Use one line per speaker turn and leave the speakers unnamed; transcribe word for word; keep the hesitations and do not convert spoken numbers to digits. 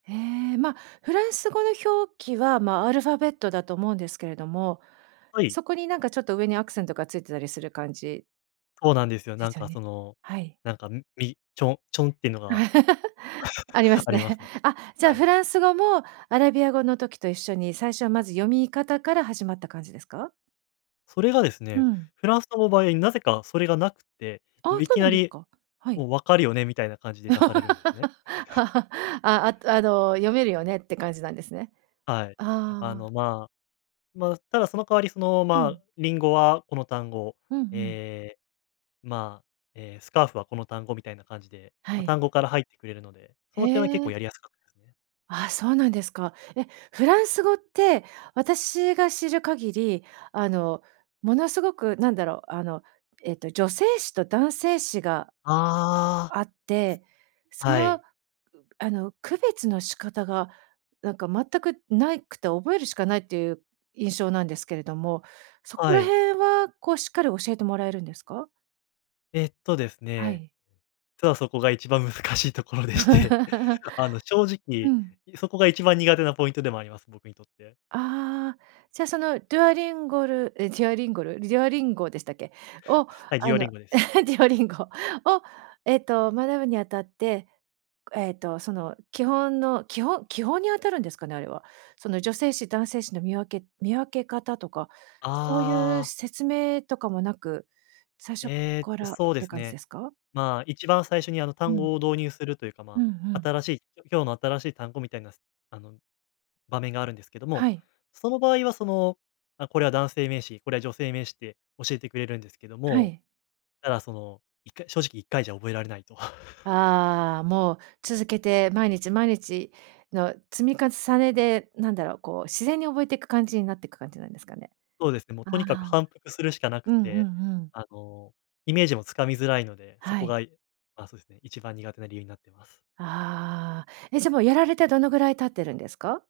ええ、ま、フランス語の表記は、ま、アルファベットだと思うんですけれども、
はい。
そこになんかちょっと上にアクセントがついてたりする感じ
そうなんですよ。
で
なん
すよ
かそ
ね？
の、
はい。
なんか、ん、みちょちょんっていうのが、
ありま す
ありま
ね。
すね。
あ、じゃ
は
フ
い。
ランス語もアラビア語の時と一緒に最初はまず読み方から始まった感じですか？
それがです
う
ね、
ん。
フランス語の場合、なぜかそれがなくって、
あ
も
あ、
うい
そう
き
なん
な
です
り
か、はい。
もう「わかるよね」みたいな感じで出されるんですね。
あ、あっあの、読めるよねって感じなんですね。
はい。
あ
あ
あ。
の、まあ、ま、ただその代わりその、
う
ま、
ん。
リンゴはこの単語、
うんうん。
ええ、ま、ええ、スカーフはこの単語みたいな感じで、
は
ま、
い。
単語から入ってくれるので、そ
へ
の点は結構
え。
やりやすかったです。
ああ、そうなんですか。え、フランス語って私が知る限り、あの、ものすごくなんだろう、あの、えっと、女性詞と男性詞が
ああ。
あって、そ
は
の、
い。
あの区別の仕方がなんか全くないくて覚えるしかないっていう印象なんですけれども、そこ
は
ら
い。
辺はこうしっかり教えてもらえるんですか？
えっとです
は
ね、
い。
ちょとそこが一番難しいところでして、あの正
う
直、
ん。
いそこが一番苦手なポイントでもあります、僕にとって。
ああ、じゃ、そのドゥアリンゴル、え、ジアリンゴル？デュオリンゴでしたっけ？を
はい、
あ
ギオリ
の
ンゴです。
デュアリンゴをえっと、学ぶにあたって、えっとその基本の、基ほ基本に当たるんですかね？あれは。その女性詞、男性詞の見分け見分け方とか、そうい
あ
う
あ。
説明とかもなく、最初っ
えっ
か
と、
らっ
そうで
て
す
感じで
ね、
すか？
ま、一番最初にあの
う
単
ん。
語を導入するというか、
う
ま、
んうん。
新しい、きょ今日の新しい単語みたいなスあの、場面があるんですけども、
はい。
その場合はその、ま、これは男性名詞、これは女性名詞って教えてくれるんですけど
は
も、
い。
ただそのいっかい正直いっかいじゃ覚えられないと。
ああ、もう続けて毎日毎日の積み重ねで、なんだろう、こう自然に覚えていく感じになってく感じなんですかね。
そうですね、も
あ
とにかく
あ。
反復するしかな
う
く
んうん
て、
うん。
あのイメージもつかみづらいので、そ
は
こ
い。
が、いあ、そうですね、一番苦手な理由になってます。
ああ。え、じゃ、もうやられてどのぐらい経ってるんですか？